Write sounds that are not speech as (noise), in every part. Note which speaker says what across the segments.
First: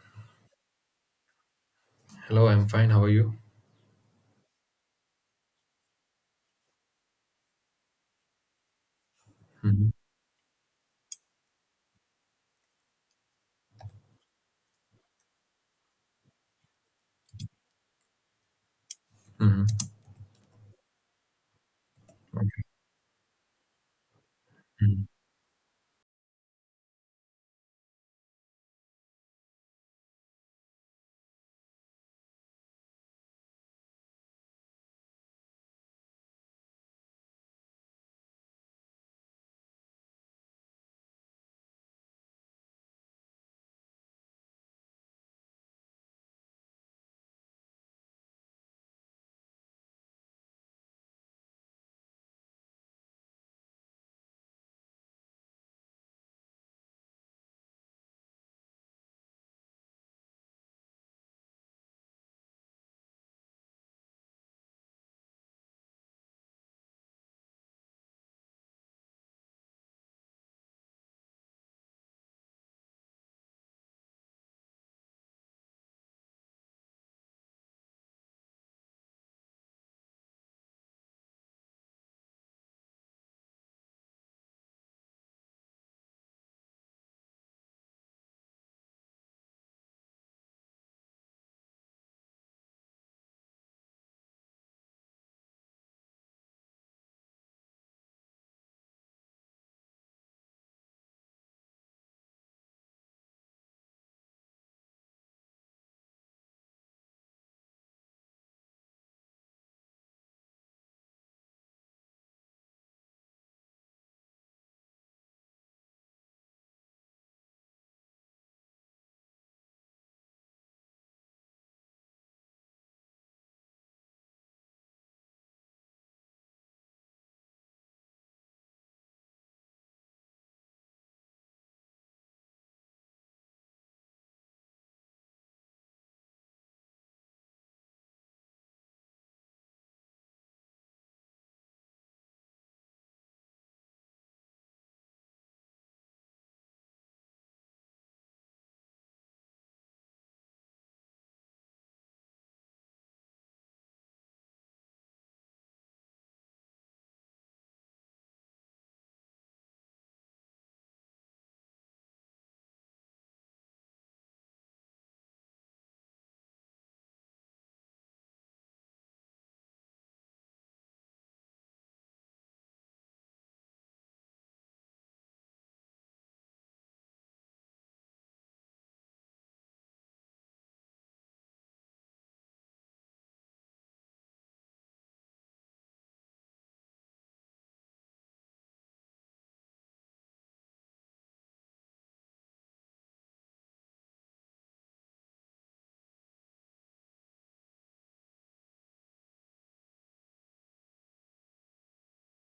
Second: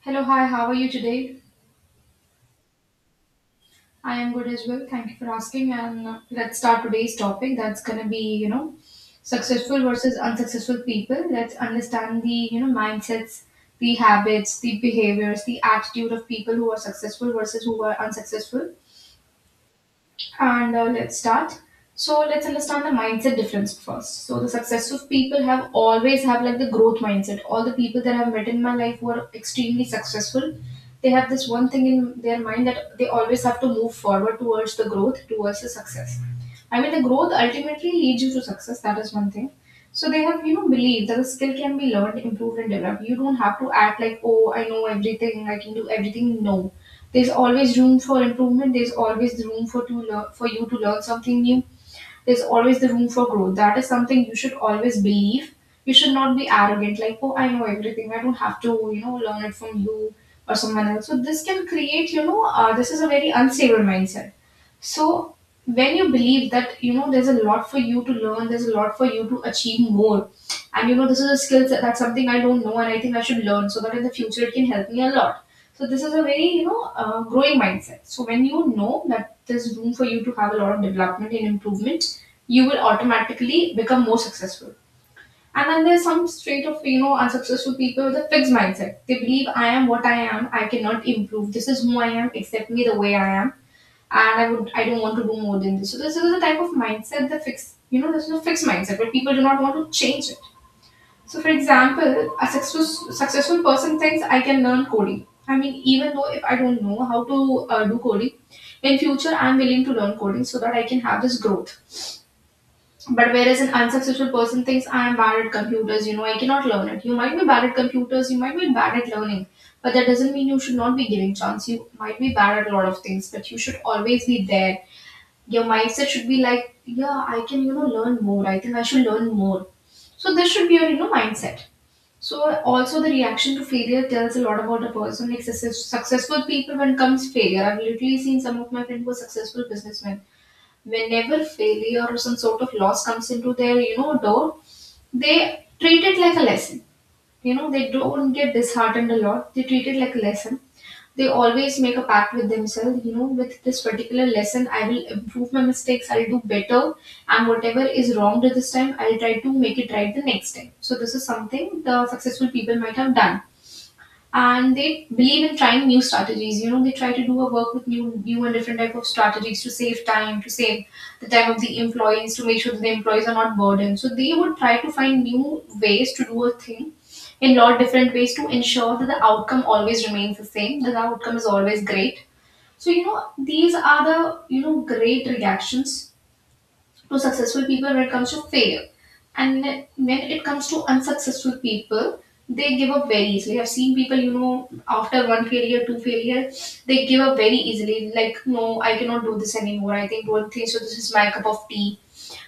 Speaker 1: Hello, hi, how are you today?
Speaker 2: Hello, I'm fine. How are you?
Speaker 1: I am good as well. Thank you for asking. And let's start today's topic that's going to be, successful
Speaker 2: Hmm.
Speaker 1: versus unsuccessful people. Let's understand the, mindsets, the habits, the behaviors, the attitude of people who are successful versus who are unsuccessful.
Speaker 2: Hmm.
Speaker 1: And let's start. So let's understand the mindset difference first. So the successful people have always have like the growth mindset. All the people that I've met in my life who are extremely successful, they have this one thing in their mind that they always have to move forward towards the growth, towards the success. I mean, the growth ultimately leads you to success. That is one thing. So they have, believed that the skill can be learned, improved, and developed. You don't have to act like, oh, I know everything, I can do everything. No, there's always room for improvement. There's always the room for to learn, for you to learn something new. There's always the room for growth. That is something you should always believe. You should not be arrogant, like, oh, I know everything. I don't have to, learn it from you or someone else. So this can create, this is a very unstable mindset. So when you believe that, there's a lot for you to learn, there's a lot for you to achieve more, and this is a skill set that's something I don't know and I think I should learn so that in the future it can help me a lot. So this is a very growing mindset. So when you know that there's room for you to have a lot of development and improvement, you will automatically become more successful. And then there's some straight of unsuccessful people with a fixed mindset. They believe I am what I am. I cannot improve. This is who I am. Accept me the way I am. And I would I don't want to do more than this. So this is the type of mindset the fixed, this is a fixed mindset where people do not want to change it. So, for example, a successful person thinks I can learn coding. I mean, even though if I don't know how to do coding, in future I'm willing to learn coding so that I can have this growth. But whereas an unsuccessful person thinks I am bad at computers, you know, I cannot learn it. You might be bad at computers, you might be bad at learning, but that doesn't mean you should not be giving chance. You might be bad at a lot of things, but you should always be there. Your mindset should be like, yeah, I can, learn more. I think I should learn more. So this should be your, mindset. So also the reaction to failure tells a lot about a person. Like successful people, when comes failure, I've literally seen some of my friends who are successful businessmen. Whenever failure or some sort of loss comes into their door, they treat it like a lesson. You know, they don't get disheartened a lot, they treat it like a lesson. They always make a pact with themselves, you know, with this particular lesson I will improve my mistakes, I'll do better, and whatever is wronged this time I'll try to make it right the next time. So this is something the successful people might have done. And they believe in trying new strategies. You know, they try to do a work with new and different type of strategies to save time, to save the time of the employees, to make sure that the employees are not burdened. So they would try to find new ways to do a thing in lot different ways to ensure that the outcome always remains the same, that the outcome is always great. So these are the great reactions to successful people when it comes to failure. And when it comes to unsuccessful people, they give up very easily. I've seen people, you know, after one failure, two failure, they give up very easily. Like, no, I cannot do this anymore. I think don't think so. This is my cup of tea.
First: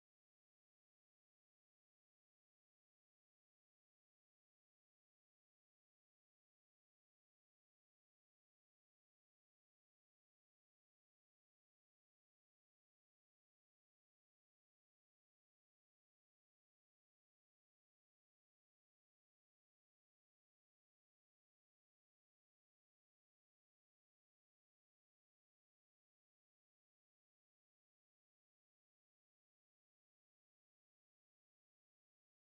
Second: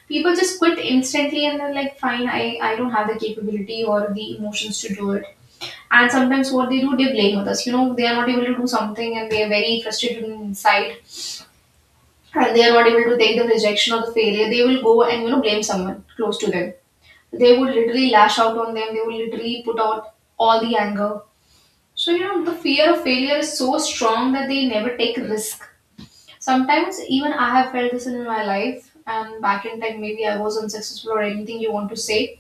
Speaker 1: People just quit instantly and they're like, fine, I don't have the capability or the emotions to do it. And sometimes what they do, they blame others. You know, they are not able to do something and they are very frustrated inside and they are not able to take the rejection or the failure, they will go and blame someone close to them. They would literally lash out on them. They will literally put out all the anger. So the fear of failure is so strong that they never take risk. Sometimes even I have felt this in my life. And back in time, maybe I was unsuccessful or anything you want to say.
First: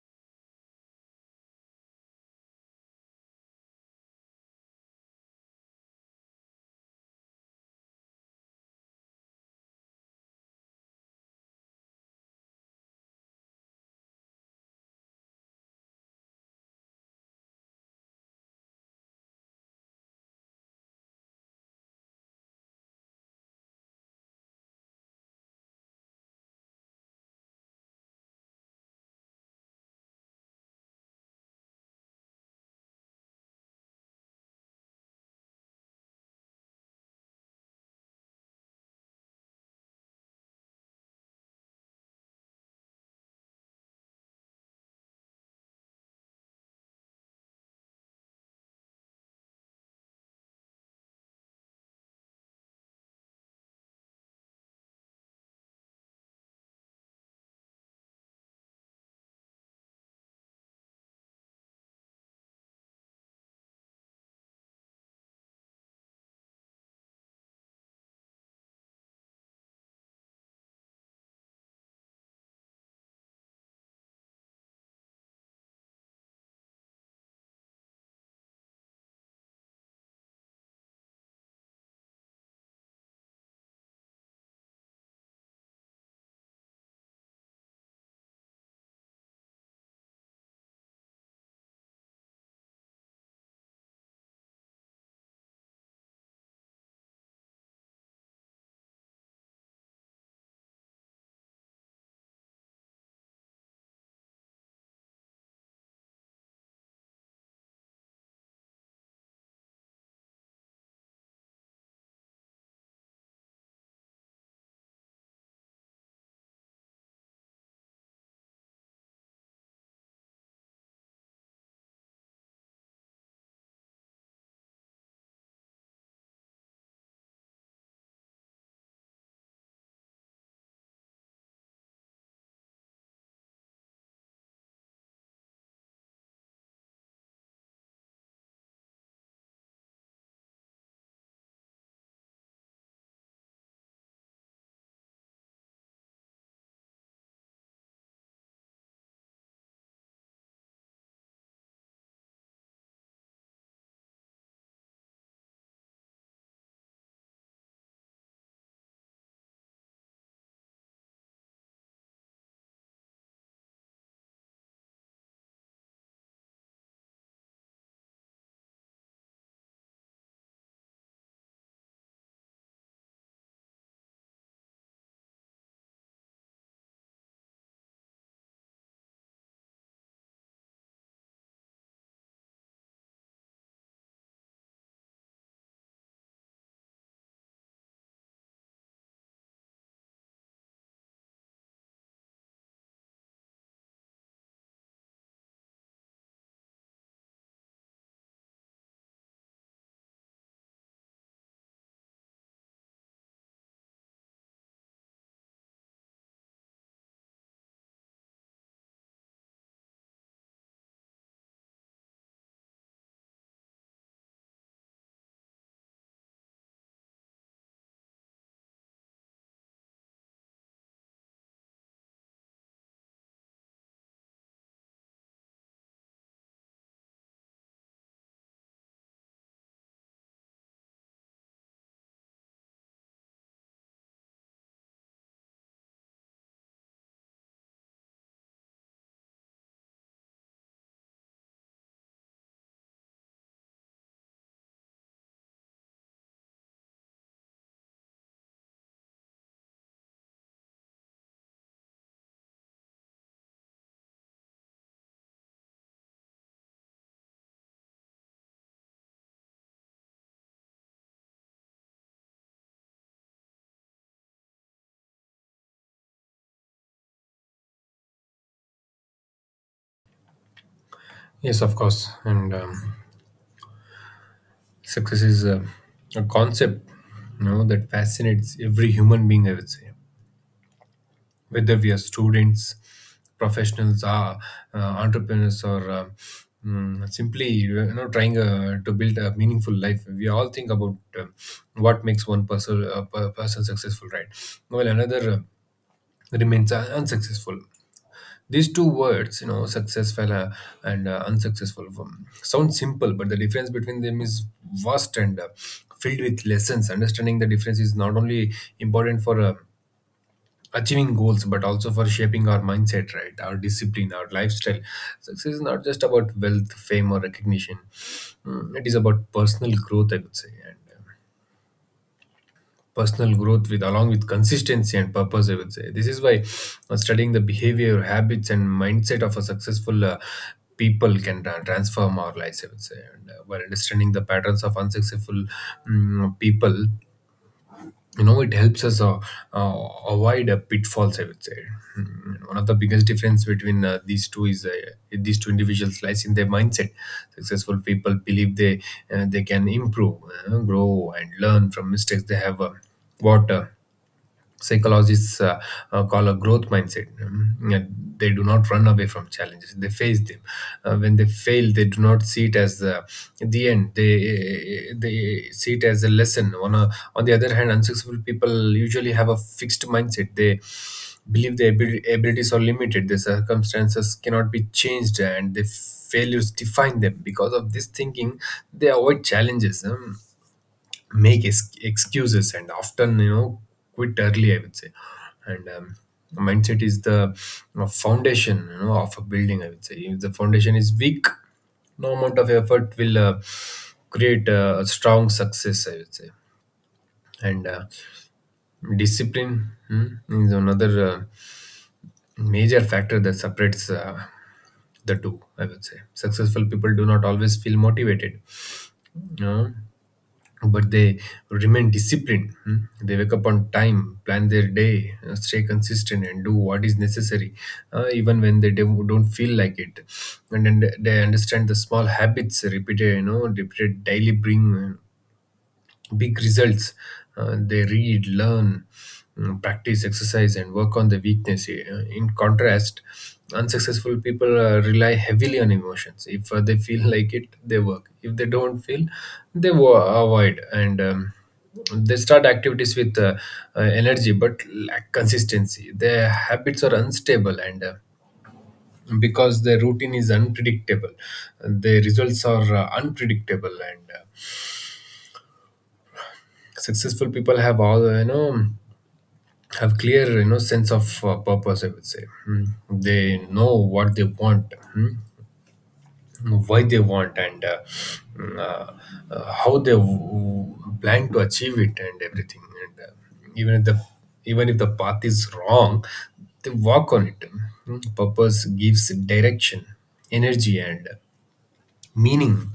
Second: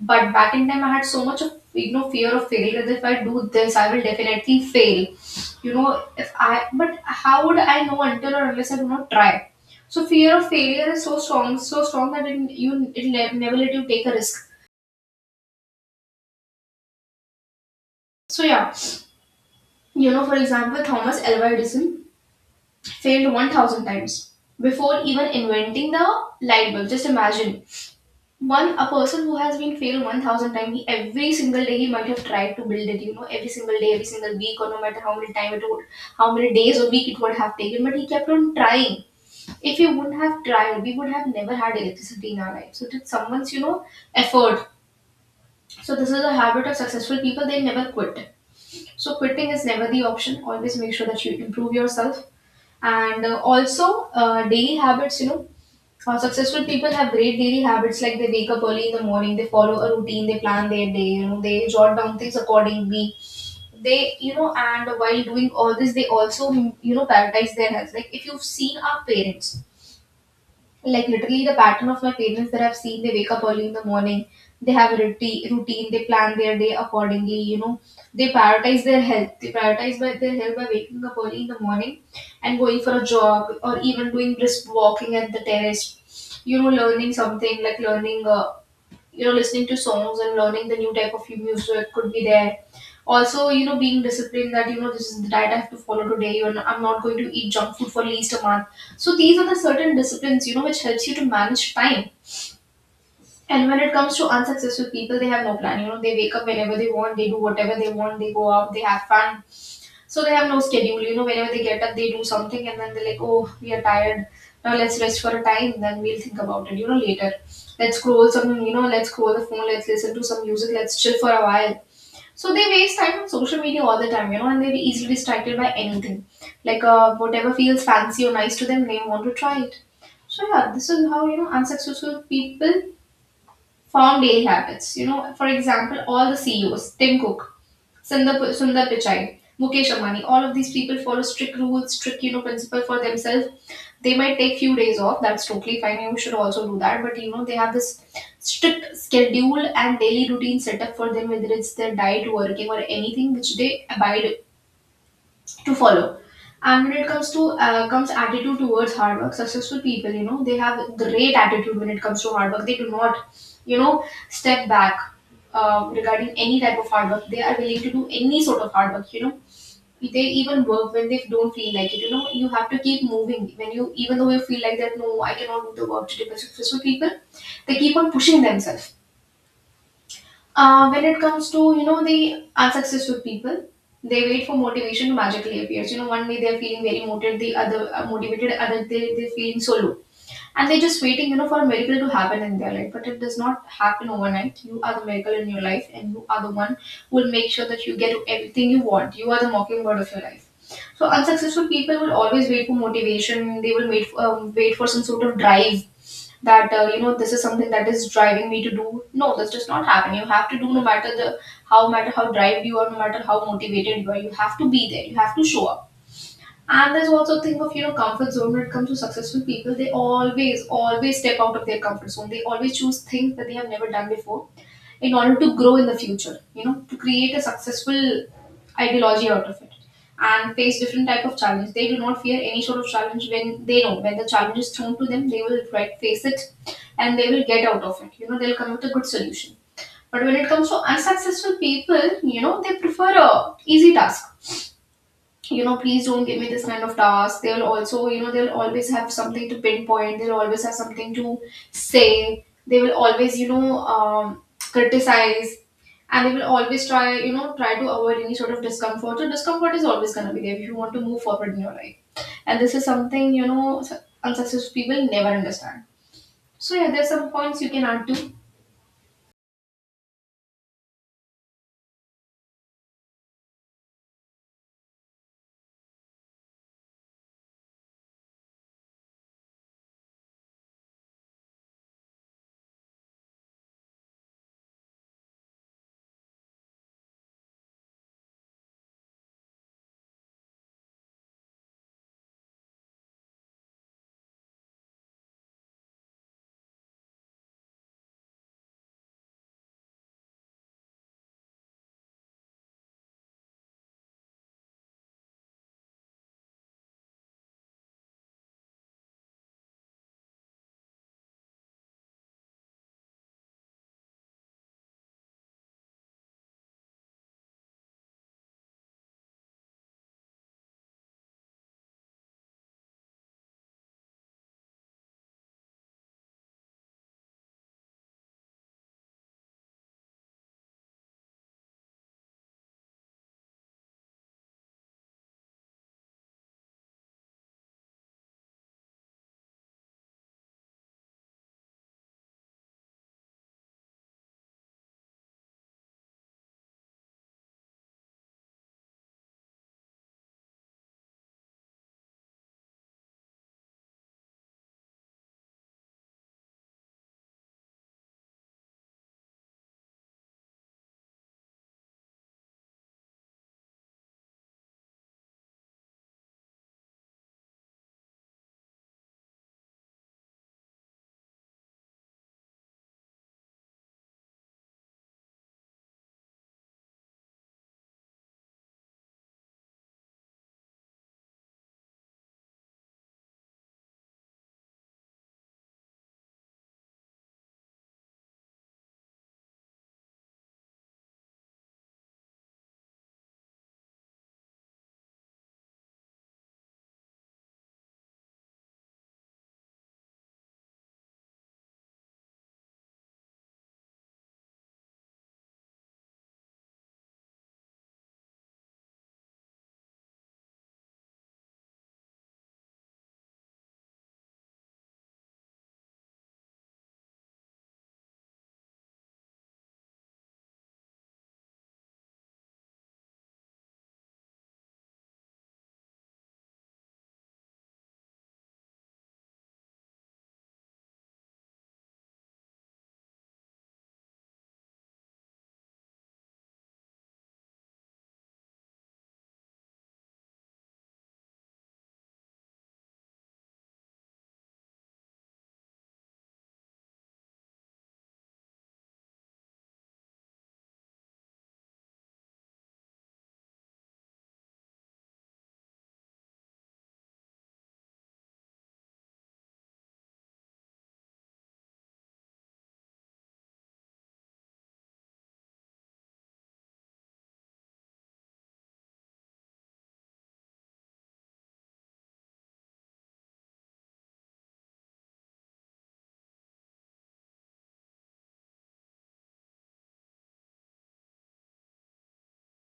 Speaker 1: But back in time, I had so much of fear of failure that if I do this, I will definitely fail. You know, if I But how would I know until or unless I do not try? So fear of failure is so strong that you never let you take a risk. So yeah, you know, for example, Thomas Alva Edison failed 1,000 times before even inventing the light bulb. Just imagine one a person who has been failed 1,000 times. He, every single day he might have tried to build it, you know, every single day, every single week, or no matter how many time it would, how many days or week it would have taken, but he kept on trying. If he wouldn't have tried, we would have never had electricity in our life. So it's someone's effort. So this is a habit of successful people, they never quit. So quitting is never the option, always make sure that you improve yourself. And also daily habits, successful people have great daily habits like they wake up early in the morning, they follow a routine, they plan their day, you know, they jot down things accordingly. They, you know, and while doing all this, they also, you know, prioritize their health. Like if you've seen our parents, like literally the pattern of my parents that I've seen, they wake up early in the morning, they have a routine, they plan their day accordingly, you know, they prioritize their health. They prioritize by their health by waking up early in the morning and going for a jog or even doing brisk walking at the terrace, you know, learning something like learning you know, listening to songs and learning the new type of music could be there. Also, you know, being disciplined that, you know, this is the diet I have to follow today and I'm not going to eat junk food for at least a month. So these are the certain disciplines, you know, which helps you to manage time. And when it comes to unsuccessful people, they have no plan. You know, they wake up whenever they want, they do whatever they want, they go out, they have fun. So they have no schedule. You know, whenever they get up, they do something, and then they're like, "Oh, we are tired. Now let's rest for a time. Then we'll think about it. You know, later. Let's scroll some. You know, let's scroll the phone. Let's listen to some music. Let's chill for a while." So they waste time on social media all the time. You know, and they're easily distracted by anything, like whatever feels fancy or nice to them, they want to try it. So yeah, this is how unsuccessful people form daily habits. You know, for example, all the CEOs, Tim Cook, Sundar Pichai, Mukesh Ambani, all of these people follow strict rules, strict, you know, principle for themselves. They might take few days off. That's totally fine. You should also do that. But, you know, they have this strict schedule and daily routine set up for them, whether it's their diet, working or anything, which they abide to follow. And when it comes to comes attitude towards hard work, successful people, you know, they have great attitude when it comes to hard work. They do not, you know, step back regarding any type of hard work. They are willing to do any sort of hard work. You know, they even work when they don't feel like it. You know, you have to keep moving even though you feel like that. No, I cannot do the work today. But successful people, they keep on pushing themselves when it comes to the unsuccessful people. They wait for motivation to magically appears. You know, one day they're feeling very motivated, the other motivated, other they're feeling so low, and they're just waiting, for a miracle to happen in their life. But it does not happen overnight. You are the miracle in your life, and you are the one who will make sure that you get everything you want. You are the mockingbird of your life. So unsuccessful people will always wait for motivation. They will wait for, wait for some sort of drive that, you know, this is something that is driving me to do. No, this does not happen. You have to do, no matter the how no matter how drive you are, no matter how motivated you are, you have to be there, you have to show up. And there's also a thing of, you know, comfort zone. When it comes to successful people, they always step out of their comfort zone. They always choose things that they have never done before in order to grow in the future, you know, to create a successful ideology out of it, and face different type of challenge. They do not fear any sort of challenge. When they know, when the challenge is thrown to them, they will right face it, and they will get out of it. You know, they'll come with a good solution. But when it comes to unsuccessful people, you know, they prefer a easy task. You know, please don't give me this kind of task. They'll also, you know, they'll always have something to pinpoint. They'll always have something to say. They will always, you know, criticize, and they will always try, you know, try to avoid any sort of discomfort. So discomfort is always going to be there if you want to move forward in your life. And this is something, you know, unsuccessful people never understand. So yeah, there's some points you can add to.
Speaker 2: Yes, of course. And success is a concept, that fascinates every human being, I would say, whether we are students, professionals, are entrepreneurs, or simply trying to build a meaningful life. We all think about what makes one person successful, right? Well, another remains unsuccessful. These two words, successful and unsuccessful, sound simple, but the difference between them is vast and filled with lessons. Understanding the difference is not only important for achieving goals, but also for shaping our mindset, right, our discipline, our lifestyle. Success is not just about wealth, fame, or recognition. It is about personal growth, I would say. And personal growth with along with consistency and purpose, I would say. This is why studying the behavior, habits, and mindset of a successful people can transform our lives, I would say. And by understanding the patterns of unsuccessful people, it helps us uh, avoid pitfalls, I would say. One of the biggest difference between these two individuals lies in their mindset. Successful people believe they can improve, grow, and learn from mistakes. They have what psychologists call a growth mindset. And they do not run away from challenges; they face them. When they fail, they do not see it as the end. They see it as a lesson. On the other hand, unsuccessful people usually have a fixed mindset. They believe their abilities are limited, their circumstances cannot be changed, and the failures define them. Because of this thinking, they avoid challenges, make excuses and often quit early, I would say. And mindset is the, foundation, of a building, I would say. If the foundation is weak, no amount of effort will create a strong success, I would say. And discipline, is another major factor that separates the two, I would say. Successful people do not always feel motivated, you know but they remain disciplined. Hmm. They wake up on time, plan their day, stay consistent, and do what is necessary, even when they don't feel like it. And then they understand the small habits repeated daily bring big results. They read, learn, practice, exercise, and work on the weakness. In contrast, unsuccessful people rely heavily on emotions. If they feel (laughs) like it, they work. If they don't feel, they avoid. And they start activities with energy but lack consistency. Their habits are unstable, and because their routine is unpredictable, their results are unpredictable. And successful people have clear, sense of purpose, I would say. Mm. They know what they want, why they want, and mm, uh, how they plan to achieve it and everything. And even if the even if the path is wrong, they walk on it. Mm. Purpose gives direction, energy, and meaning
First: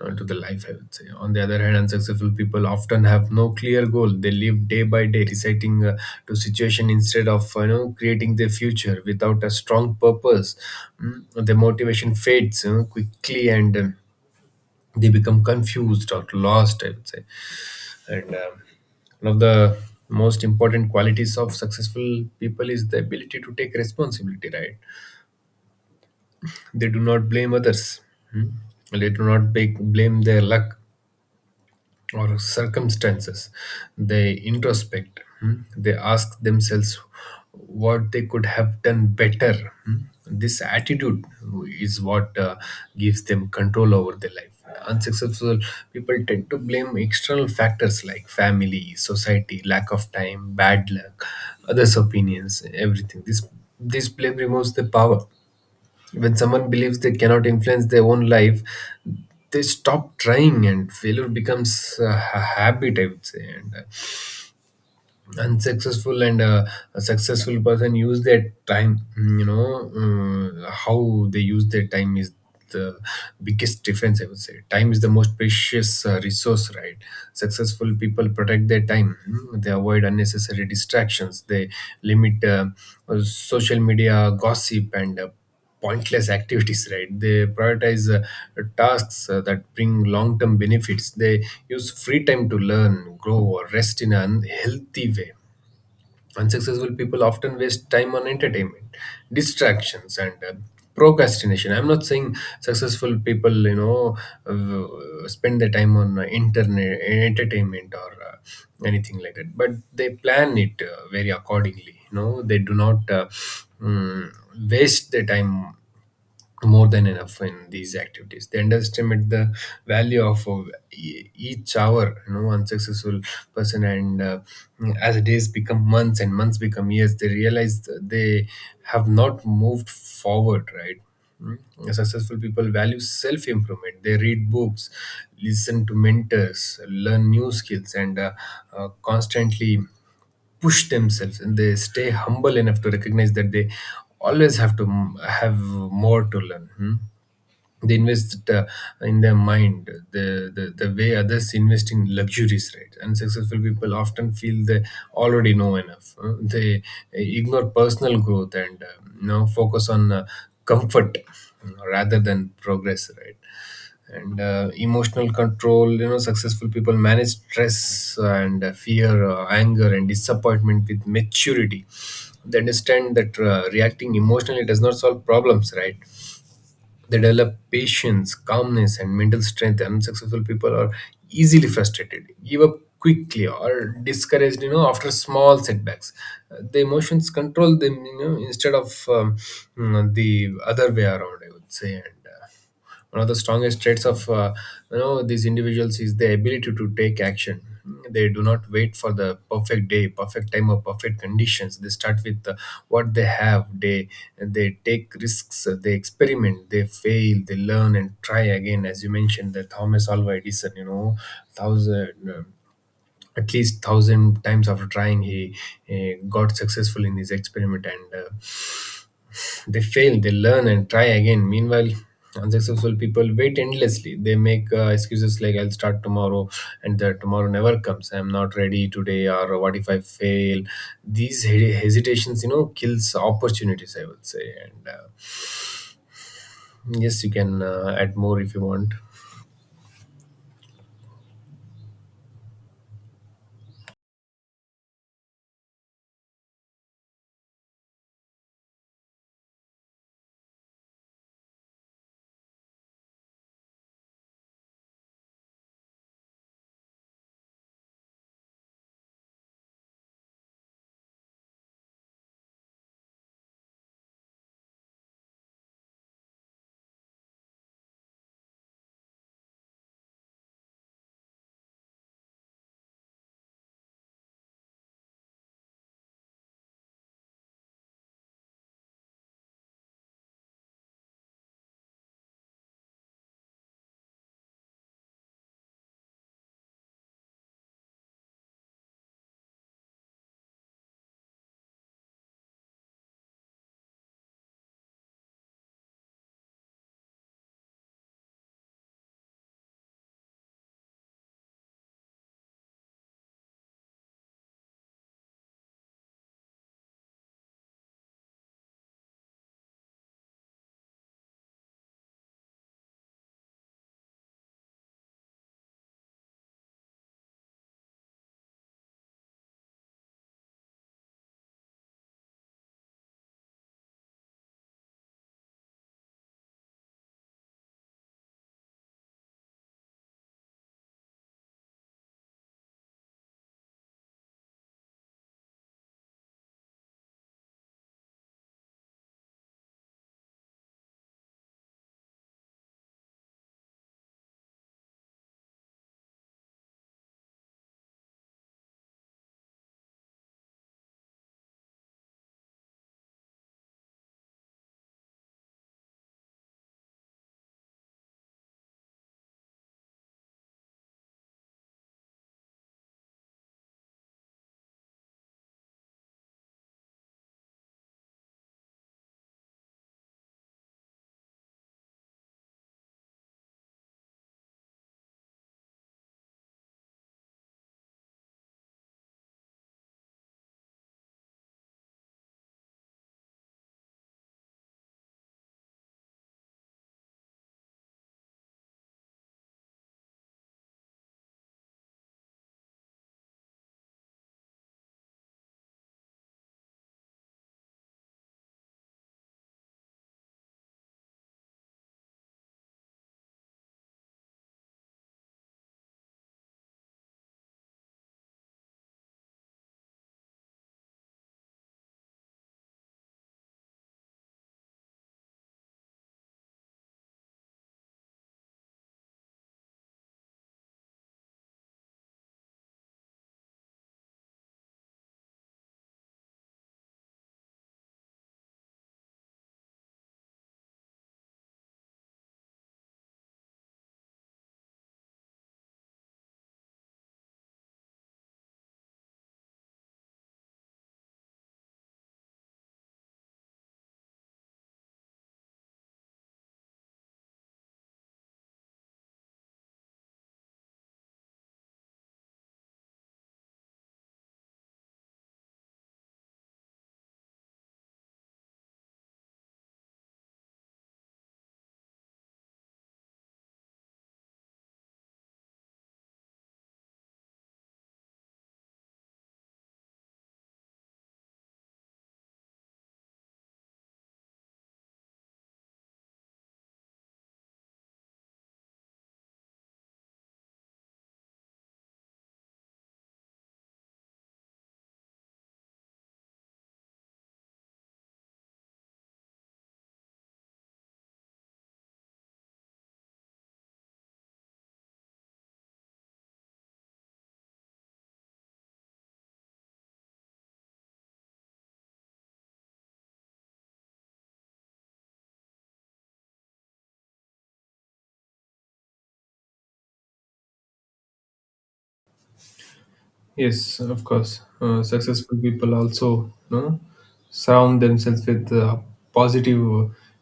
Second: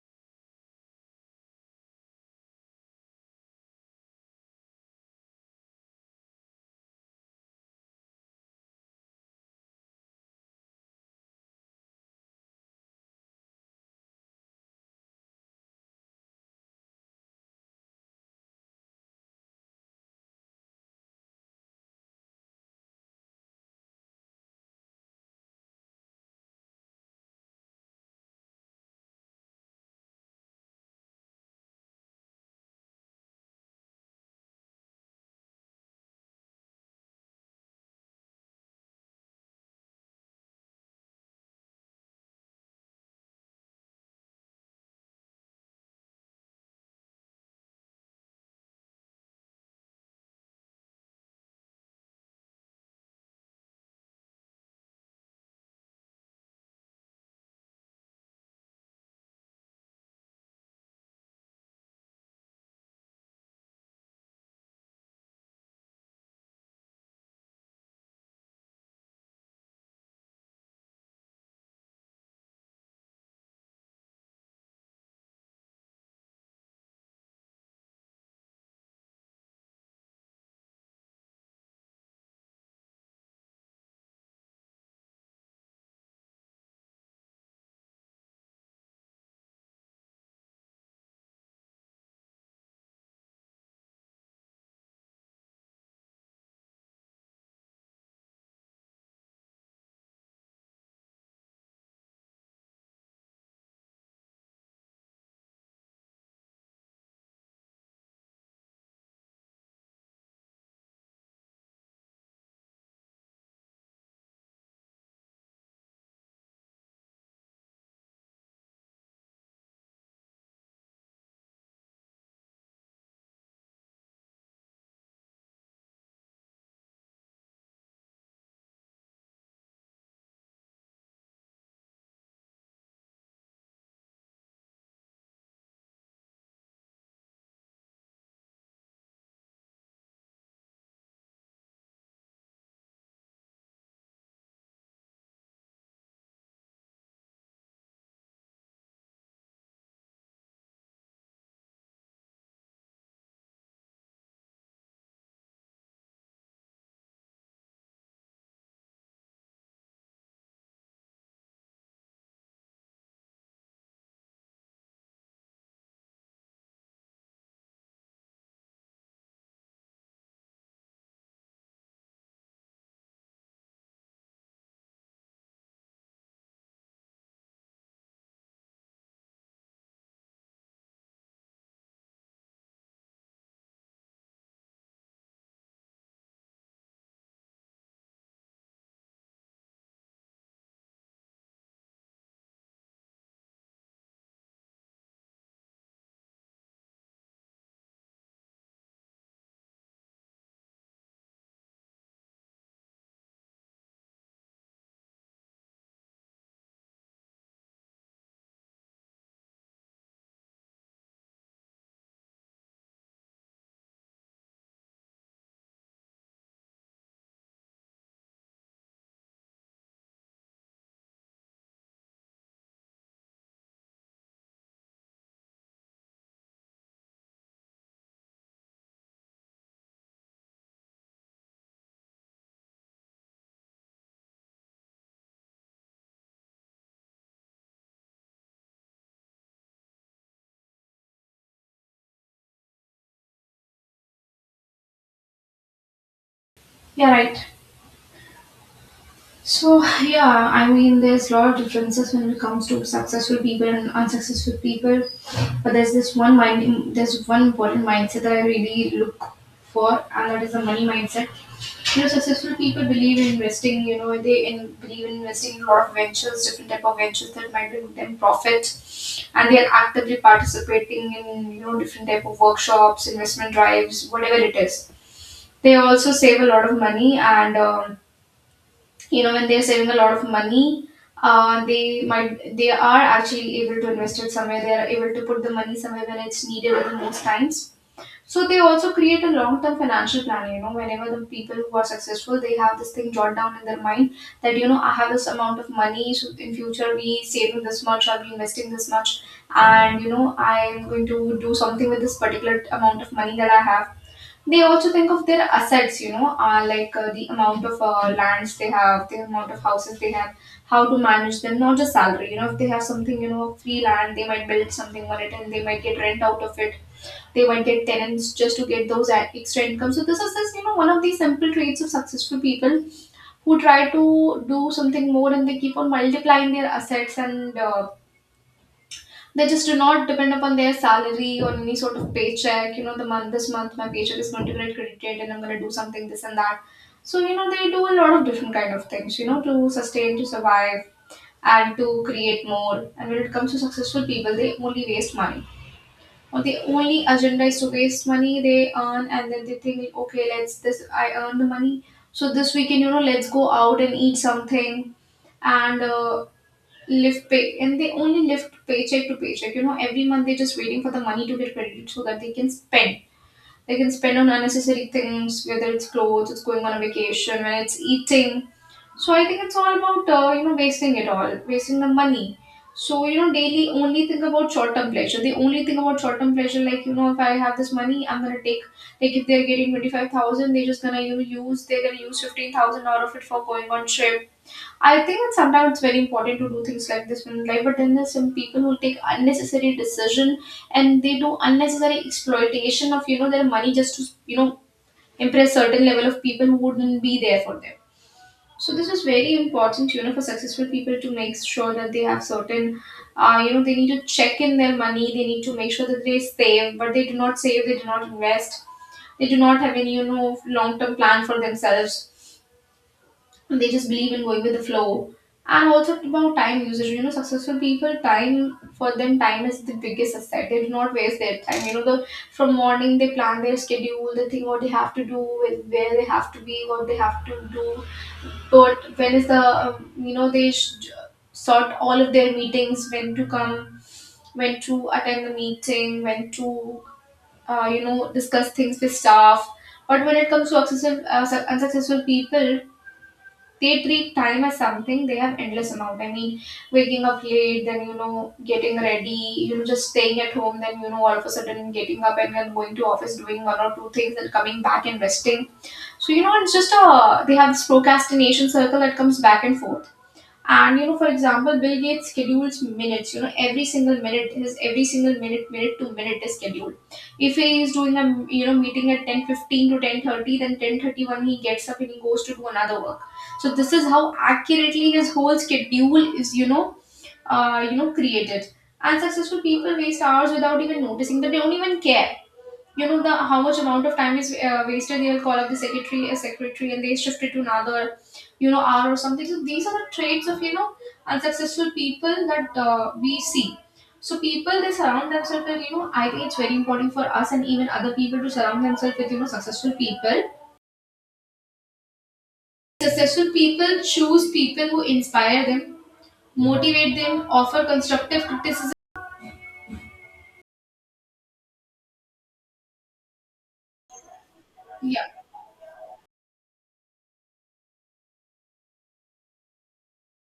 Speaker 2: to the life, I would say. On the other hand, unsuccessful people often have no clear goal. They live day by day, reciting to situation instead of creating their future without a strong purpose. Their motivation fades, quickly, and they become confused or lost, I would say. And one of the most important qualities of successful people is the ability to take responsibility, right? They do not blame others. Hmm? They do not big blame their luck or circumstances. They introspect. Hmm. They ask themselves what they could have done better. Hmm. This attitude is what gives them control over their life. Unsuccessful people tend to blame external factors like family, society, lack of time, bad luck, others' opinions, everything. This blame removes the power. When someone believes they cannot influence their own life, they stop trying, and failure becomes a habit. I would say. And unsuccessful and a successful person use their time. How they use their time is the biggest difference, I would say. Time is the most precious resource, right? Successful people protect their time. They avoid unnecessary distractions. They limit social media, gossip, and pointless activities (laughs) right? They prioritize tasks that bring long-term benefits. They use free time to learn, grow, or rest in an unhealthy way. Unsuccessful people often waste time on entertainment, distractions, and procrastination. I'm not saying successful people, spend their time on internet entertainment or anything like that, but they plan it very accordingly. They do not mm, waste their time more than enough in these activities. They underestimate the value of each hour, unsuccessful person. And as days become months and months become years, they realize that they have not moved forward, right? Mm. Successful people value self improvement. They read books, listen to mentors, learn new skills, and constantly push themselves, and they stay humble enough to recognize that they always have to have more to learn. Hmm? They invest in their mind, the way others invest in luxuries, right? And successful people often feel they already know enough. They ignore personal growth and focus on comfort rather than progress, right? And emotional control, successful people manage stress and fear, anger, and disappointment with maturity. They understand that reacting emotionally does not solve problems, right? They develop patience, calmness, and mental strength. Unsuccessful people are easily frustrated, give up quickly, or discouraged. After small setbacks, the emotions control them. Instead of the other way around, I would say. And one of the strongest traits of these individuals is the ability to take action. They do not wait for the perfect day, perfect time, or perfect conditions. They start with what they have. They take risks, they experiment, they fail, they learn, and try again. As you mentioned, the Thomas Alva Edison, thousand at least thousand times after trying, he got successful in his experiment. And they fail, they learn, and try again. Meanwhile, unsuccessful people wait endlessly. They make excuses like, I'll start tomorrow, and the tomorrow never comes. I'm not ready today, or "what if I fail? These hesitations, kills opportunities, I would say. And yes, you can add more if you want.
Speaker 1: Yeah, right. So yeah, I mean, there's a lot of differences when it comes to successful people and unsuccessful people. But there's this there's one important mindset that I really look for, and that is the money mindset. You know, successful people believe in investing. You know, believe in investing in a lot of ventures, different type of ventures that might bring them profit, and they are actively participating in, you know, different type of workshops, investment drives, whatever it is. They also save a lot of money and. You know, when they're saving a lot of money, they are actually able to invest it somewhere. They are able to put the money somewhere when it's needed at the most times. So they also create a long-term financial plan. You know, whenever the people who are successful, they have this thing jot down in their mind that, you know, I have this amount of money, so in future, we saving this much, I'll be investing this much, and, you know, I am going to do something with this particular amount of money that I have. They also think of their assets. You know, like, the amount of, lands they have, the amount of houses they have, how to manage them, not just salary. You know, if they have something, you know, free land, they might build something on it and they might get rent out of it. They might get tenants just to get those extra income. So this is this, you know, one of the simple traits of successful people who try to do something more, and they keep on multiplying their assets, and they just do not depend upon their salary or any sort of paycheck. You know, the month this month my paycheck is going to get credited and I'm going to do something this and that. So, you know, they do a lot of different kind of things. You know, to sustain, to survive, and to create more. And when it comes to successful people, they only waste money. Or the only agenda is to waste money they earn, and then they think, okay, let's this I earn the money, so this weekend, you know, let's go out and eat something, and live pay and they only live paycheck to paycheck. You know, every month they're just waiting for the money to get credited so that they can spend on unnecessary things, whether it's clothes, it's going on a vacation, when it's eating. So I think it's all about, you know, wasting it all wasting the money. So, you know, daily only think about short term pleasure they only think about short term pleasure. Like, you know, if I have this money, I'm gonna take, like, if they're getting 25,000, they're just gonna, you know, use they're gonna use 15,000 out of it for going on trip. I think that sometimes it's very important to do things like this in life, but then there's some people who take unnecessary decision and they do unnecessary exploitation of, you know, their money, just to, you know, impress certain level of people who wouldn't be there for them. So this is very important, you know, for successful people to make sure that they have certain, you know, they need to check in their money. They need to make sure that they save, but they do not save. They do not invest. They do not have any, you know, long term plan for themselves. They just believe in going with the flow. And also about time usage, you know, successful people, time is the biggest asset. They do not waste their time. You know, the from morning they plan their schedule. They think what they have to do, with where they have to be, what they have to do. But when is the you know, they sort all of their meetings, when to come, when to attend the meeting, when to, you know, discuss things with staff. But when it comes to unsuccessful people, they treat time as something they have endless amount. I mean, waking up late, then, you know, getting ready, you know, just staying at home, then, you know, all of a sudden getting up and then going to office, doing one or two things and coming back and resting. So, you know, it's just a, they have this procrastination circle that comes back and forth. And, you know, for example, Bill Gates schedules minutes. You know, every single minute is minute to minute is scheduled. If he is doing a, you know, meeting at 10:15 to 10:30, then 10:31 he gets up and he goes to do another work. So this is how accurately his whole schedule is. You know, created. And successful people waste hours without even noticing. That they don't even care, you know, the how much amount of time is, wasted. They'll call up the secretary a secretary and they shift it to another, you know, hour or something. So these are the traits of, you know, unsuccessful people that, we see. So people they surround themselves with, you know, I think it's very important for us and even other people to surround themselves with, you know, successful people. Successful people choose people who inspire them, motivate them, offer constructive criticism.
Speaker 2: Yes, of course. Successful people also, surround themselves with positive,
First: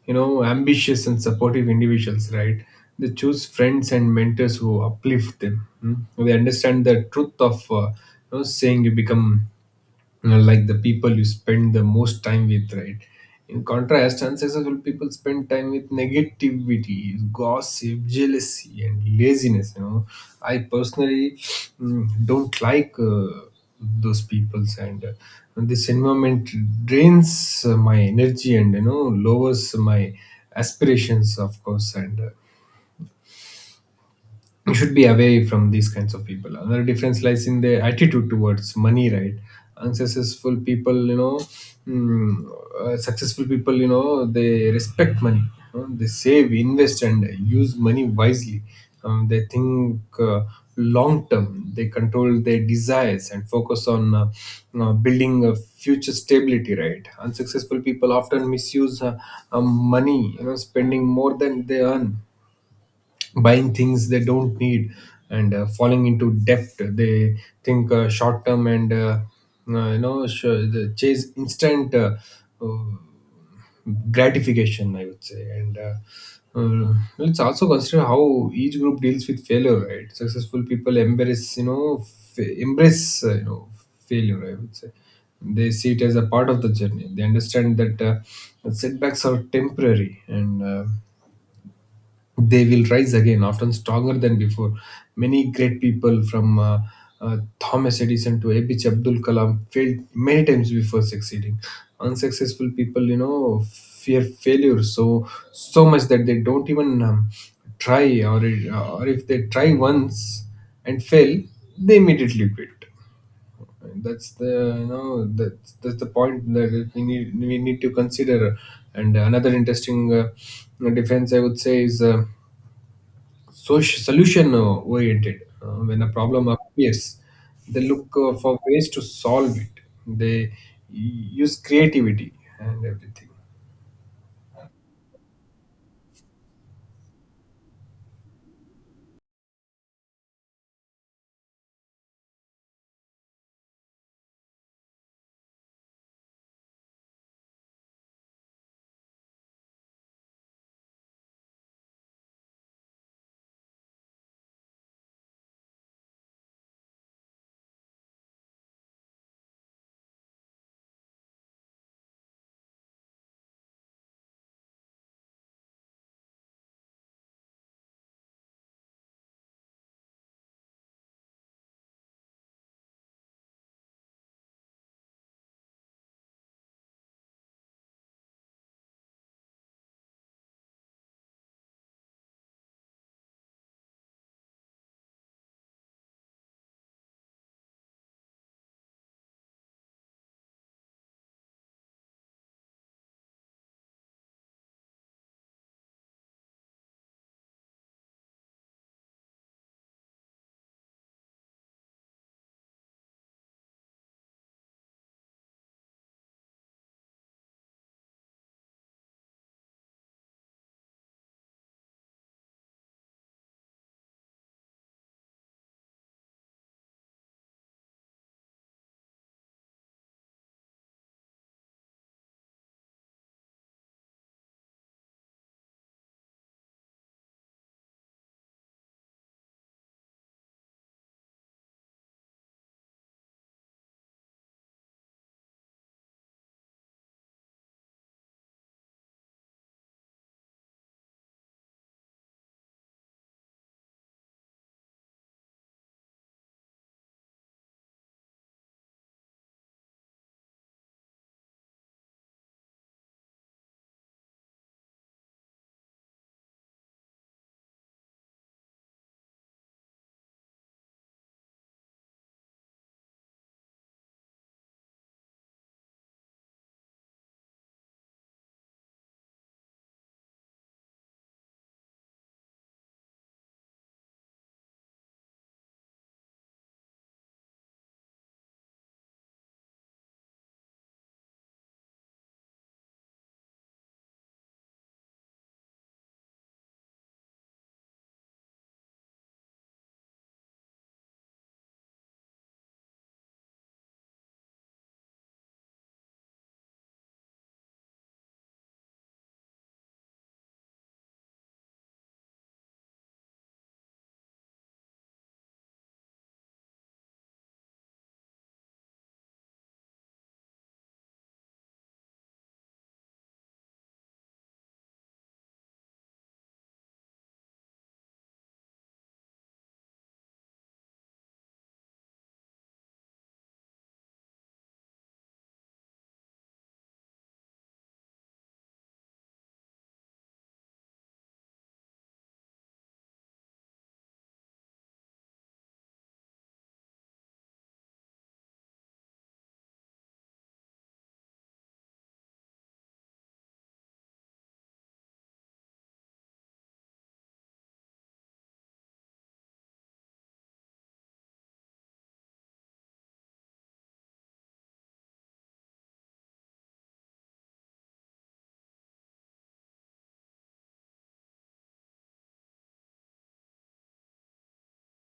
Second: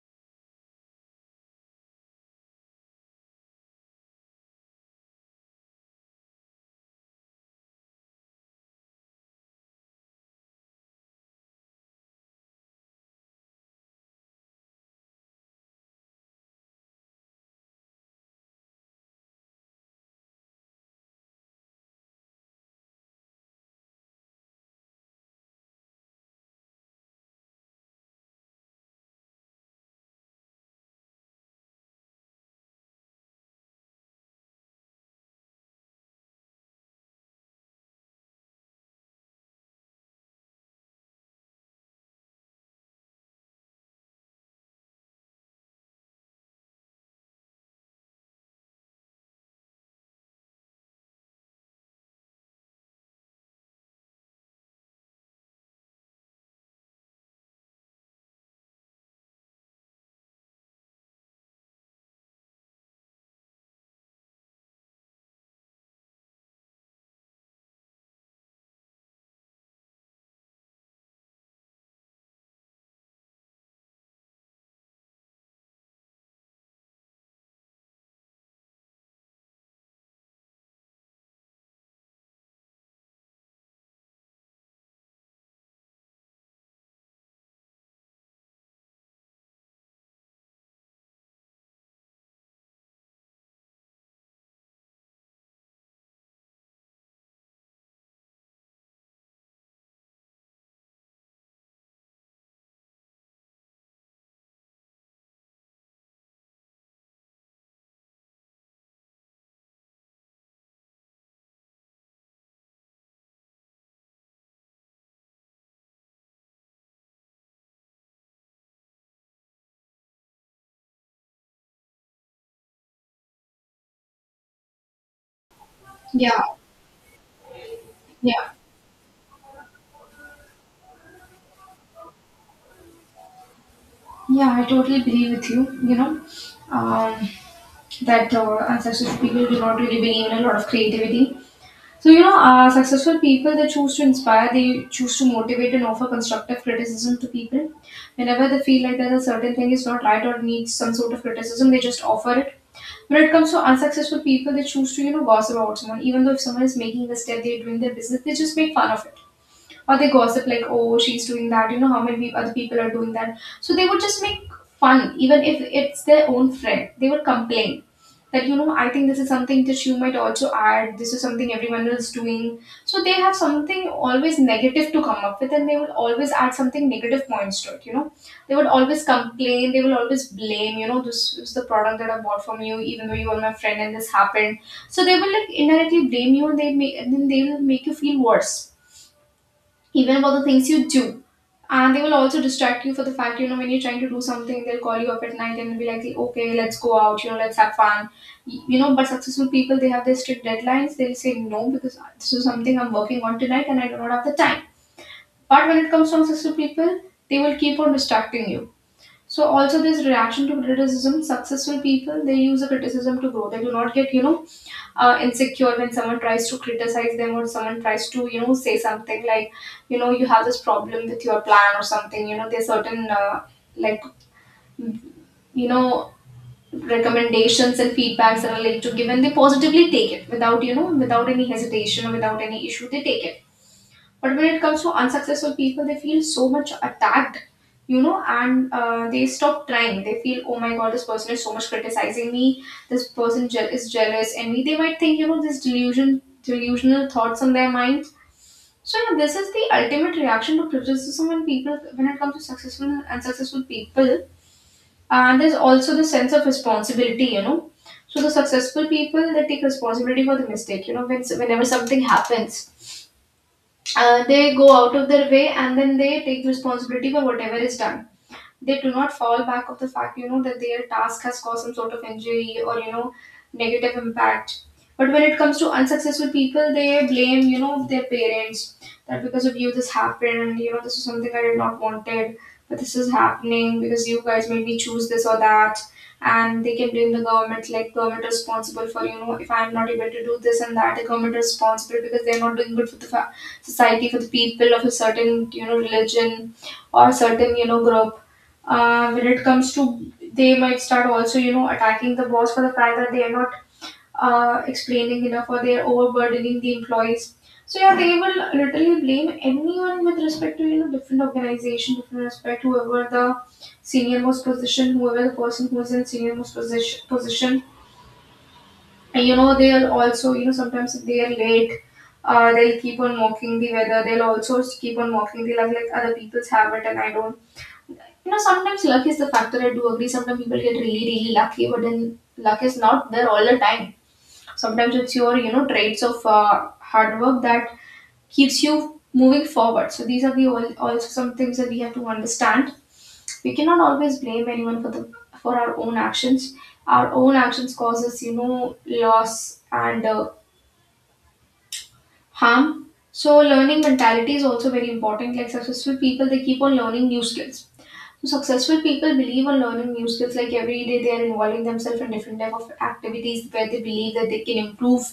Speaker 2: ambitious, and supportive individuals, right? They choose friends and mentors who uplift them. Mm. They understand the truth of saying you become, like the people you spend the most time with, right? In contrast, unsuccessful people spend time with negativity, gossip, jealousy, and laziness. I personally, don't like those peoples, and this environment drains my energy and lowers my aspirations, of course. And you should be away from these kinds of people. Another difference lies in their attitude towards money, right? Unsuccessful people you know mm, uh, successful people, they respect money. They save, invest, and use money wisely. They think long term. They control their desires and focus on building a future stability, right? Unsuccessful people often misuse money, spending more than they earn, buying things they don't need, and falling into debt. They think short term and the chase instant uh, gratification, I would say. And let's also consider how each group deals with failure, right? Successful people embrace failure, I would say. They see it as a part of the journey. They understand that setbacks are temporary, and they will rise again, often stronger than before. Many great people from Thomas Edison to APJ Abdul Kalam failed many times before succeeding. Unsuccessful people, fear failure so much that they don't even try, or if they try once and fail, they immediately quit. That's the point that we need, we need to consider. And another interesting difference, I would say, is. So solution oriented. When a
Speaker 1: Yeah, yeah,
Speaker 2: problem appears, they look
Speaker 1: yeah.
Speaker 2: for ways to solve it. They use creativity and everything.
Speaker 1: Yeah, I totally agree with you. You know, um, that unsuccessful people do not really believe in a lot of creativity. So, you know, successful people, they choose to inspire, they choose to motivate and offer constructive criticism to people. Whenever they feel like that a certain thing is not right or needs some sort of criticism, they just offer it. When it comes to unsuccessful people, they choose to, you know, gossip about someone. Even though if someone is making a step, they're doing their business, they just make fun of it, or they gossip like, oh, she's doing that. You know, how many other people are doing that. So they would just make fun, even if it's their own friend, they would complain that, you know, I think this is something that you might also add, this is something everyone is doing. So they have something always negative to come up with, and they will always add something negative points to it. You know, they would always complain, they will always blame, you know, this is the product that I bought from you, even though you were my friend, and this happened. So they will like indirectly blame you, and they make and then they will make you feel worse, even about the things you do. And they will also distract you for the fact, you know, when you're trying to do something, they'll call you up at night and be like, okay, let's go out, you know, let's have fun. You know, but successful people, they have their strict deadlines. They'll say, no, because this is something I'm working on tonight and I do not have the time. But when it comes to successful people, they will keep on distracting you. So also this reaction to criticism, successful people, they use a criticism to grow. They do not get, you know, insecure when someone tries to criticize them or someone tries to, you know, say something like, you know, you have this problem with your plan or something, you know, there's certain like, you know, recommendations and feedbacks that are like to give, and they positively take it without, you know, without any hesitation or without any issue, they take it. But when it comes to unsuccessful people, they feel so much attacked, you know, and they stop trying. They feel, oh my god, this person is so much criticizing me. This person is jealous, and me. They might think, you know, this delusional thoughts on their minds. So yeah, this is the ultimate reaction to criticism when people, when it comes to successful and unsuccessful people. And there's also the sense of responsibility, you know. So the successful people, they take responsibility for the mistake. You know, when, whenever something happens, they go out of their way and then they take responsibility for whatever is done. They do not fall back of the fact, you know, that their task has caused some sort of injury or, you know, negative impact. But when it comes to unsuccessful people, they blame, you know, their parents that because of you this happened, you know, this is something I did not wanted, but this is happening because you guys made me choose this or that. And they can blame the government, like government responsible for, you know, if I'm not able to do this and that, the government responsible because they're not doing good for the society, for the people of a certain, you know, religion or certain, you know, group. When it comes to, they might start also, you know, attacking the boss for the fact that they are not explaining enough or they are overburdening the employees. So yeah, they will literally blame anyone with respect to, you know, different organization, different respect, whoever the senior most position, whoever the person who is in senior most position. And you know they'll also, you know, sometimes if they are late, they'll keep on mocking the weather, they'll also keep on mocking the like other people's habit, and I don't, you know, sometimes luck is the factor. I do agree. Sometimes people get really, really lucky, but then luck is not there all the time. Sometimes it's your, you know, traits of hard work that keeps you moving forward. So these are the also some things that we have to understand. We cannot always blame anyone for the for our own actions. Our own actions causes, you know, loss and harm. So learning mentality is also very important. Like successful people, they keep on learning new skills. So successful people believe on learning new skills, like every day they are involving themselves in different type of activities where they believe that they can improve.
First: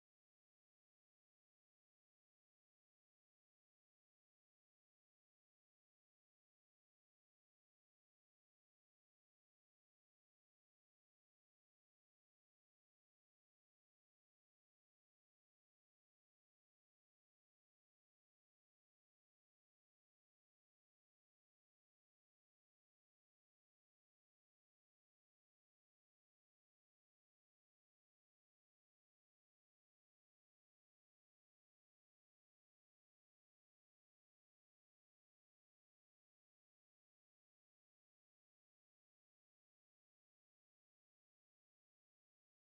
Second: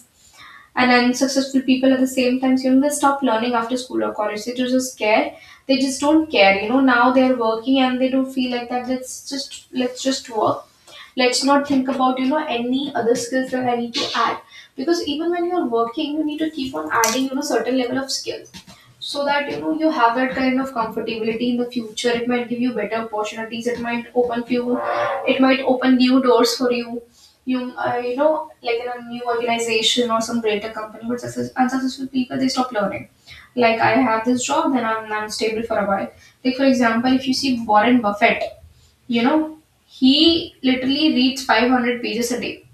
Speaker 1: And unsuccessful people at the same time, you know, they stop learning after school or college. They just care. They just don't care. You know, now they are working and they don't feel like that. Let's just work. Let's not think about, you know, any other skills that I need to add, because even when you are working, you need to keep on adding, you know, certain level of skill, so that, you know, you have that kind of comfortability in the future. It might give you better opportunities, it might open few, it might open new doors for you. You know, like in a new organization or some greater company. But success, unsuccessful people, they stop learning. Like I have this job, then I'm stable for a while. Like for example, if you see Warren Buffett, you know, he literally reads 500 pages a day.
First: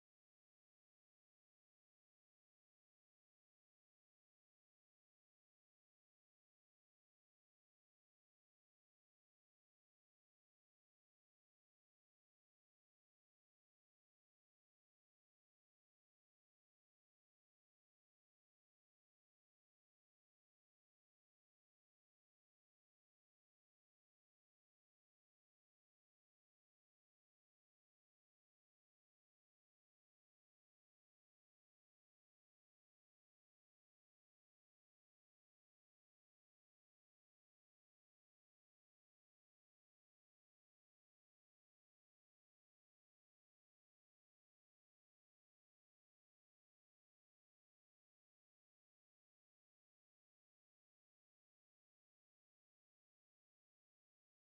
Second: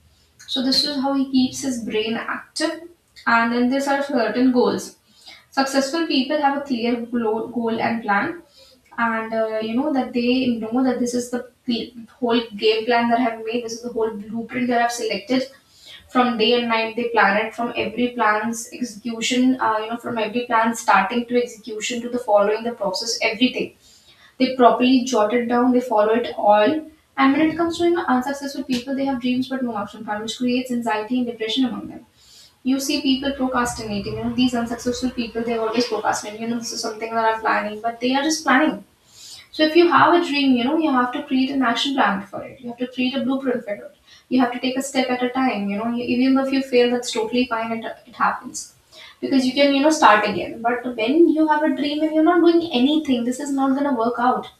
Speaker 1: So this is how he keeps his brain active. And then there are certain goals. Successful people have a clear goal and plan, and you know that, they know that this is the whole game plan that I have made. This is the whole blueprint that I've selected. From day and night, they plan it from every plan's execution. You know, from every plan starting to execution to the following the process, everything they properly jot it down, they follow it all. And when it comes to, you know, unsuccessful people, they have dreams but no action plan, which creates anxiety and depression among them. You see people procrastinating, you know, these unsuccessful people, they always procrastinating, you know, this is something that I'm planning, but they are just planning. So if you have a dream, you know, you have to create an action plan for it. You have to create a blueprint for it. You have to take a step at a time, you know, even if you fail, that's totally fine, it happens, because you can, you know, start again. But when you have a dream and you're not doing anything, this is not going to work out.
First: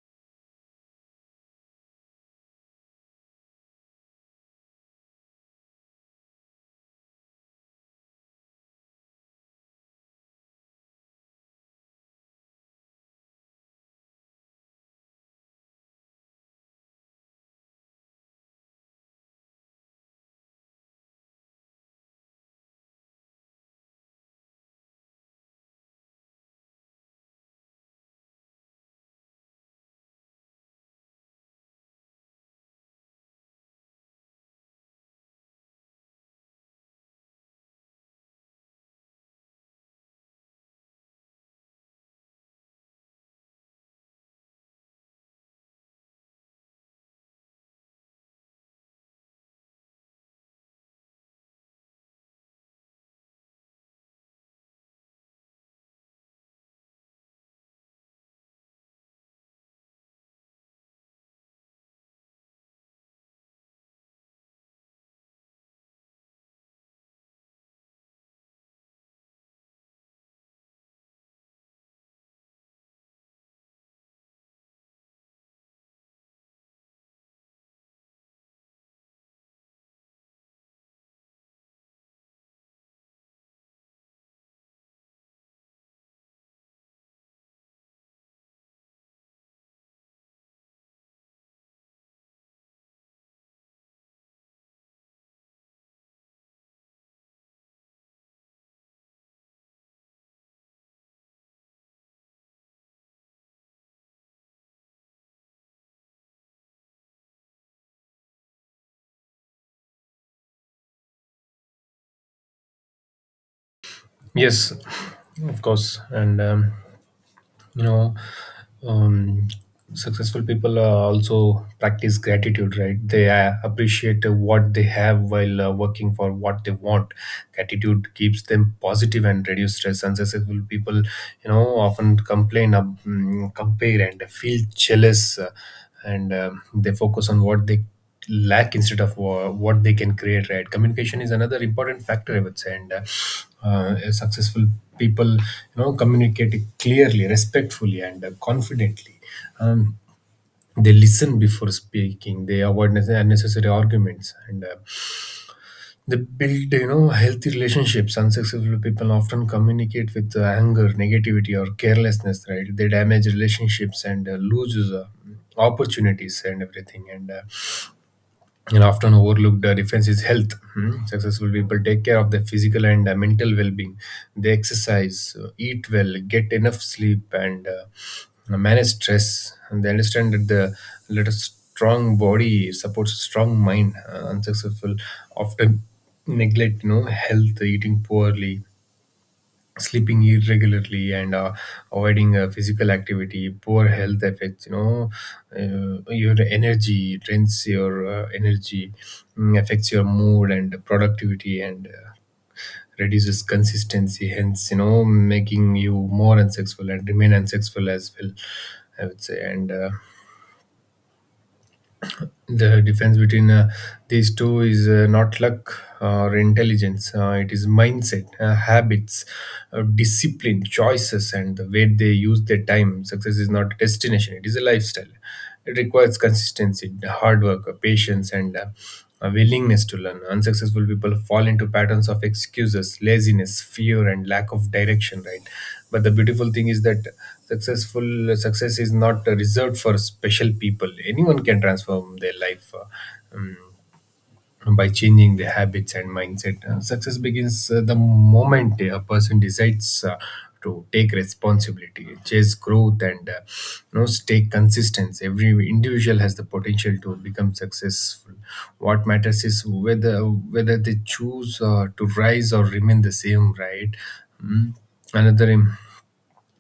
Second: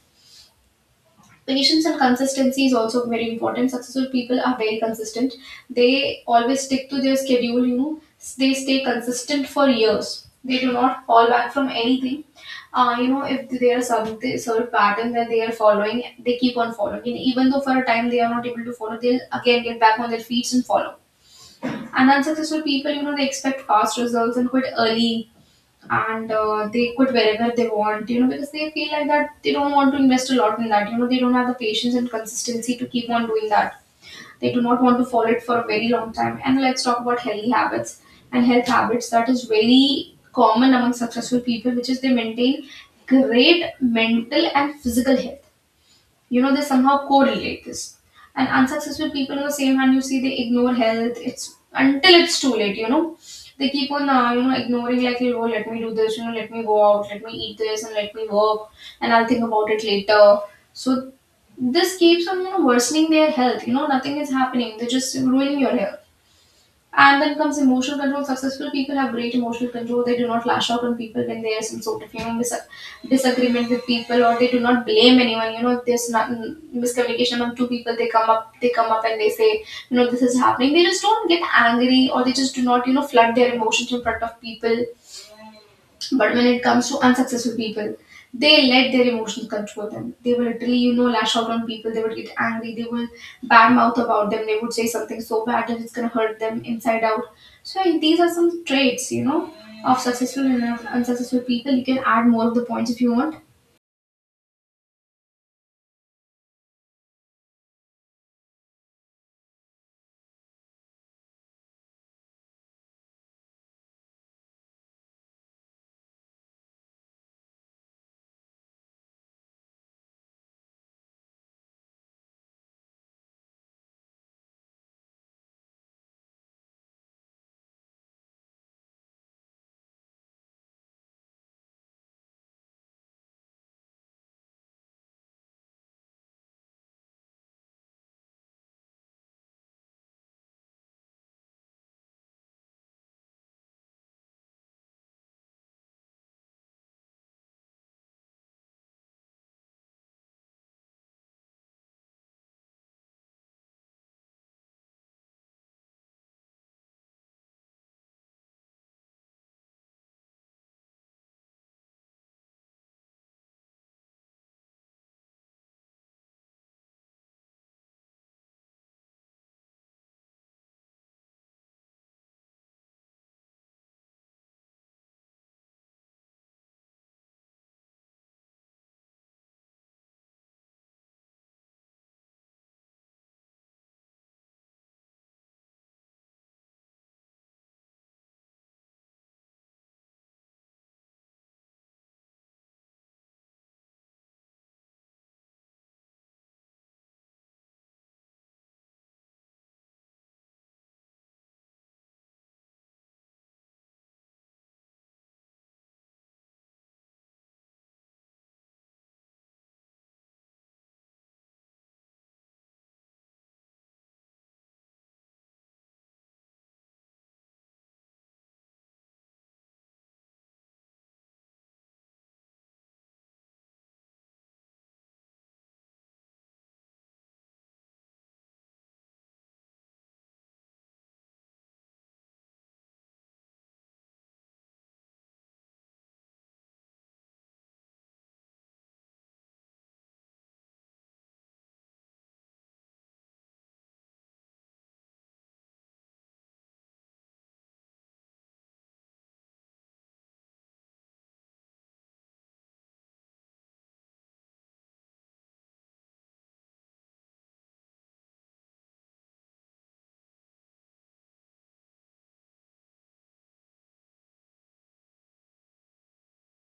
Speaker 1: Patience and consistency is also very important. Successful people are very consistent. They always stick to their schedule, you know, they stay consistent for years. They do not fall back from anything. You know, if there are some sort of pattern that they are following, they keep on following. And even though for a time they are not able to follow, they'll again get back on their feet and follow. And unsuccessful people, you know, they expect fast results and quit early, and they quit wherever they want, you know, because they feel like that they don't want to invest a lot in that. You know, they don't have the patience and consistency to keep on doing that. They do not want to follow it for a very long time. And let's talk about healthy habits and health habits that is very common among successful people, which is they maintain great mental and physical health. You know, they somehow correlate this. And unsuccessful people on the same hand, you see, they ignore health, it's until it's too late, you know, they keep on you know, ignoring, like oh let me do this, you know, let me go out, let me eat this and let me work and I'll think about it later. So this keeps on, you know, worsening their health, you know, nothing is happening, they're just ruining your health. And then comes emotional control. Successful people have great emotional control. They do not lash out on people when there is some sort of, you know, disagreement with people, or they do not blame anyone. You know, if there's not miscommunication among two people, they come up and they say, you know, this is happening. They just don't get angry, or they just do not, you know, flood their emotions in front of people. But when it comes to unsuccessful people, they let their emotions control them. They will literally, you know, lash out on people. They would get angry. They will badmouth about them. They would say something so bad that it's going to hurt them inside out. So these are some traits, you know, of successful and of unsuccessful people. You can add more of the points if you want.
Speaker 2: Yes, of course. And you know um, successful people also practice gratitude, right? They appreciate what they have while working for what they want. Gratitude keeps them positive and reduce stress. Unsuccessful people, you know, often complain, compare and feel jealous, and they focus on what they lack instead of what they can create, right? Communication is another important factor, I would say. And successful people, you know, communicate clearly, respectfully, and confidently. um, they listen before speaking, they avoid unnecessary arguments, and they build, you know, healthy relationships. Unsuccessful people often communicate with anger, negativity, or carelessness, right? They damage relationships and lose opportunities and everything. And and often overlooked defence is health. Hmm? Successful people take care of their physical and mental well-being. They exercise, eat well, get enough sleep, and manage stress. And they understand that the let a strong body supports a strong mind. Unsuccessful often neglect, you know, health, eating poorly, sleeping irregularly, and avoiding physical activity. Poor health effects, you know, your energy, drains your energy, affects your mood and productivity, and reduces consistency, hence, you know, making you more unsexual and remain unsexual as well, I would say. And the difference between these two is not luck or intelligence. It is mindset, habits, discipline, choices, and the way they use their time. Success is not a destination, it is a lifestyle. It requires consistency, hard work, patience, and a willingness to learn. Unsuccessful people fall into patterns of excuses, laziness, fear, and lack of direction, right? But the beautiful thing is that successful success is not reserved for special people. Anyone can transform their life, by changing their habits and mindset. Success begins the moment a person decides to take responsibility, chase growth, and you know, stay consistent. Every individual has the potential to become successful. What matters is whether whether they choose to rise or remain the same, right? Mm. Another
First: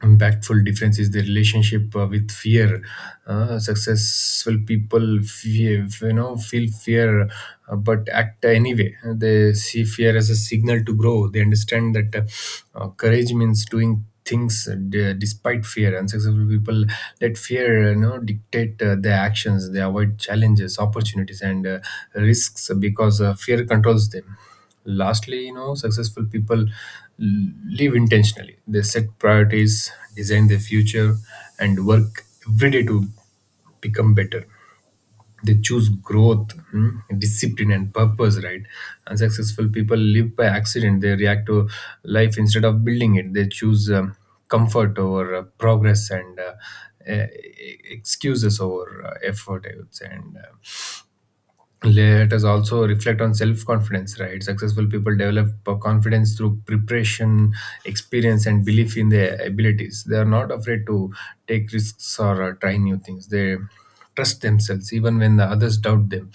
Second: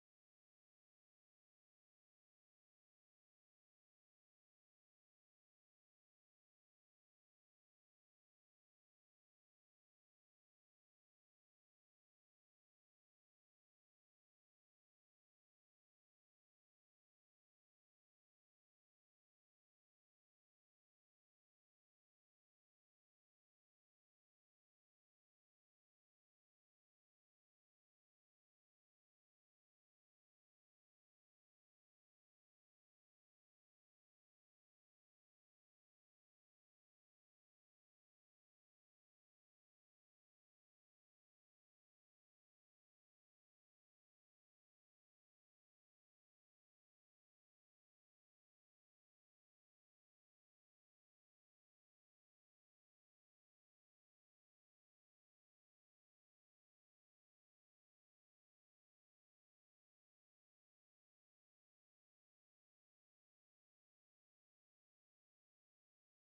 Speaker 2: impactful difference is the relationship with fear. Successful people feel, you know, feel fear, but act anyway. They see fear as a signal to grow. They understand that courage means doing things despite fear. And successful people let fear, you know, dictate their actions. They avoid challenges, opportunities, and risks because fear controls them. Lastly, you know, successful people live intentionally. They set priorities, design their future, and work every day to become better. They choose growth, discipline, and purpose, right? Unsuccessful people live by accident. They react to life instead of building it. They choose comfort over progress, and e- excuses over effort, I would say. And let us also reflect on self confidence, right? Successful people develop confidence through preparation, experience, and belief in their abilities. They are not afraid to take risks or try new things. They trust themselves even when the others doubt them.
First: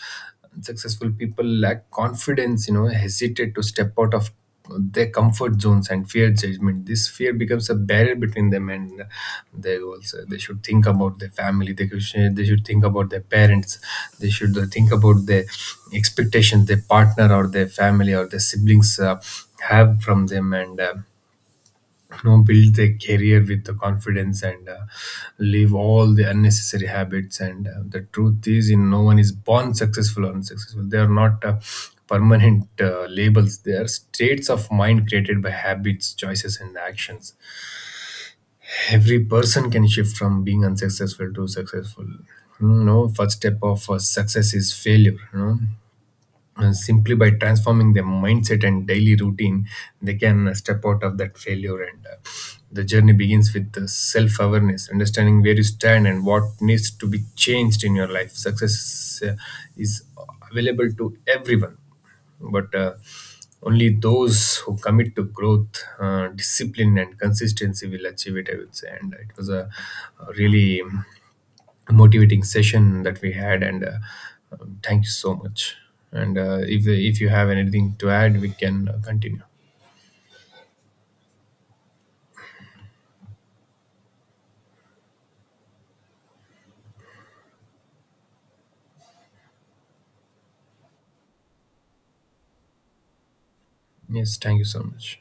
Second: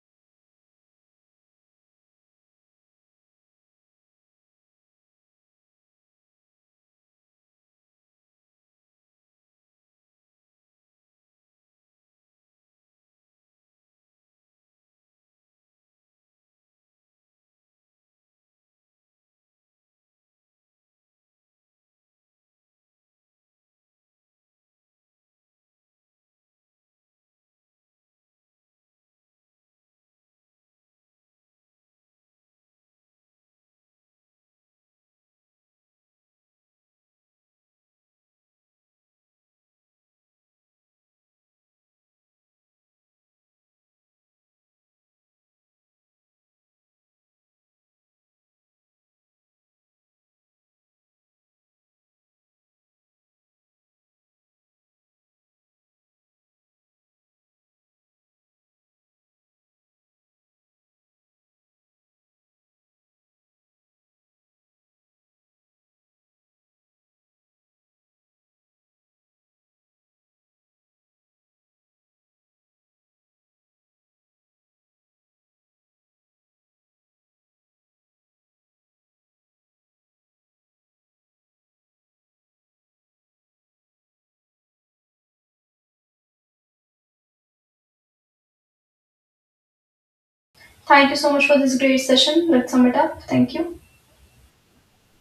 Speaker 2: Successful people lack confidence, you know, hesitate to step out of their comfort zones and fear judgment. This fear becomes a barrier between them. And they also, they should think about their family. They they should think about their parents, they should think about their expectations, their partner or their family or their siblings have from them, and you know, build their career with the confidence, and leave all the unnecessary habits. And the truth is, you know, no one is born successful or unsuccessful. They are not permanent labels. They are states of mind created by habits, choices, and actions. Every person can shift from being unsuccessful to successful. You know, first step of success is failure, you know, and simply by transforming their mindset and daily routine, they can step out of that failure. And the journey begins with the self awareness, understanding where you stand and what needs to be changed in your life. Success is available to everyone, but only those who commit to growth, discipline, and consistency will achieve it, I would say. And it was a really motivating session that we had, and thank you so much. And if you have anything to add, we can continue.
Speaker 1: Thank you so much for this great session. Let's sum it up. Thank you.
Speaker 2: Yes, thank you so much.